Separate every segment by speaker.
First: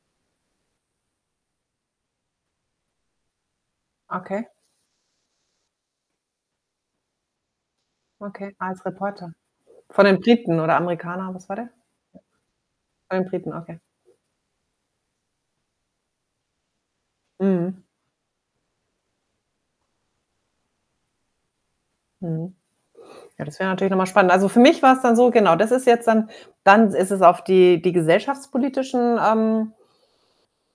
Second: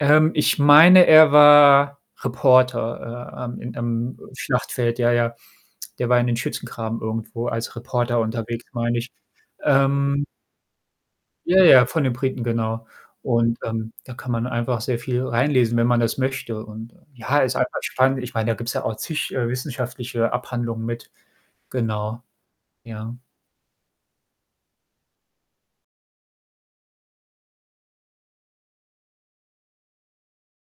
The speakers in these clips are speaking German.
Speaker 1: Ähm, ich meine, er war Reporter, äh, ähm, im, ähm,
Speaker 2: Okay.
Speaker 1: Schlachtfeld. Ja, ja. Der war in den Schützengraben irgendwo als Reporter
Speaker 2: Okay.
Speaker 1: unterwegs,
Speaker 2: Als
Speaker 1: meine ich.
Speaker 2: Reporter. Von den
Speaker 1: Ähm
Speaker 2: Briten oder Amerikaner, was war
Speaker 1: Ja,
Speaker 2: der?
Speaker 1: ja, von den Briten, genau.
Speaker 2: Von den Briten,
Speaker 1: Und,
Speaker 2: okay.
Speaker 1: ähm, da kann man einfach sehr viel reinlesen, wenn man das möchte. Und, ja, ist einfach
Speaker 2: Mhm.
Speaker 1: spannend. Ich meine, da gibt's ja auch zig, äh, wissenschaftliche Abhandlungen mit. Genau.
Speaker 2: Mhm.
Speaker 1: Ja.
Speaker 2: Ja, das wäre natürlich noch mal spannend. Also, für mich war's dann so genau, das ist jetzt dann dann s ist es auf die die gesellschaftspolitischen, ähm,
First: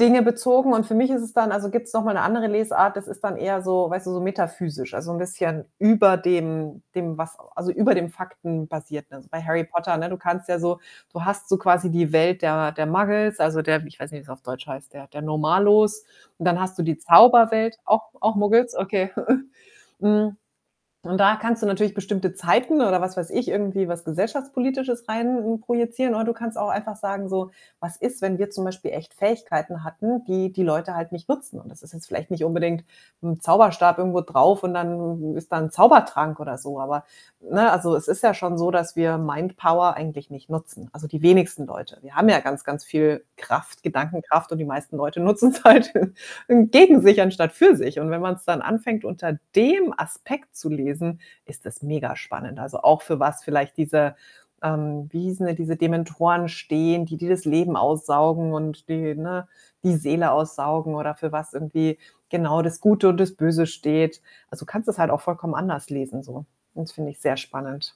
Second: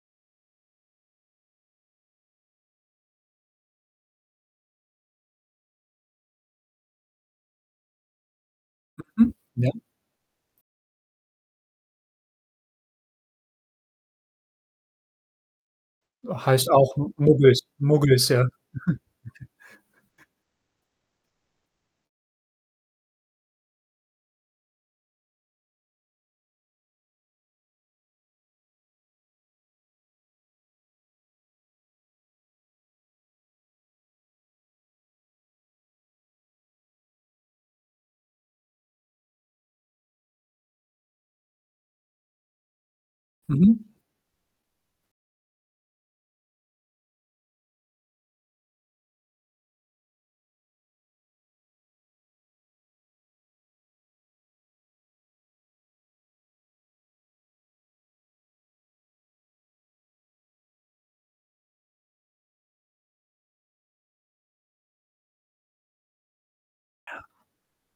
Speaker 2: Dinge bezogen und für mich ist es dann also, gibt's noch mal 'ne andere Lesart, das ist dann eher so weißt du, so metaphysisch. Also, 'n bisschen über dem dem, was also, über dem Faktenbasierten. Also,
Speaker 1: Mhm.
Speaker 2: bei Harry
Speaker 1: Ja.
Speaker 2: Potter ne, du kannst ja so du hast so quasi die Welt der der Muggles, also, der ich weiß nicht, wie's auf Deutsch heißt, der der Normalos. Und dann
Speaker 1: Heißt
Speaker 2: hast du die
Speaker 1: auch M Muggels
Speaker 2: Zauberwelt auch
Speaker 1: Muggels,
Speaker 2: auch
Speaker 1: ja?
Speaker 2: Muggels? Okay. Hm, und da kannst du natürlich bestimmte Zeiten oder was weiß ich, irgendwie was Gesellschaftspolitisches rein projizieren oder du kannst auch einfach sagen so: „Was ist, wenn wir zum Beispiel echt Fähigkeiten hatten, die die Leute halt nicht nutzen?“ Und das ist jetzt vielleicht nicht unbedingt 'n Zauberstab irgendwo drauf und dann ist da 'n Zaubertrank oder so. Aber ne, also, es ist ja schon so, dass wir Mindpower eigentlich nicht nutzen also, die wenigsten Leute. Wir haben ja ganz, ganz viel Kraft,
Speaker 1: Mhm.
Speaker 2: Gedankenkraft und die meisten Leute nutzen's halt gegen sich anstatt für sich und wenn man's dann anfängt, unter dem Aspekt zu lesen, ist das mega spannend. Also, auch für was vielleicht diese ähm, wie hießen denn diese Dementoren stehen, die die das Leben aussaugen und die, ne, die Seele aussaugen oder für was irgendwie, genau, das Gute und das Böse steht. Also, du kannst das halt auch vollkommen anders lesen so und das finde ich
Speaker 1: Ja.
Speaker 2: sehr spannend.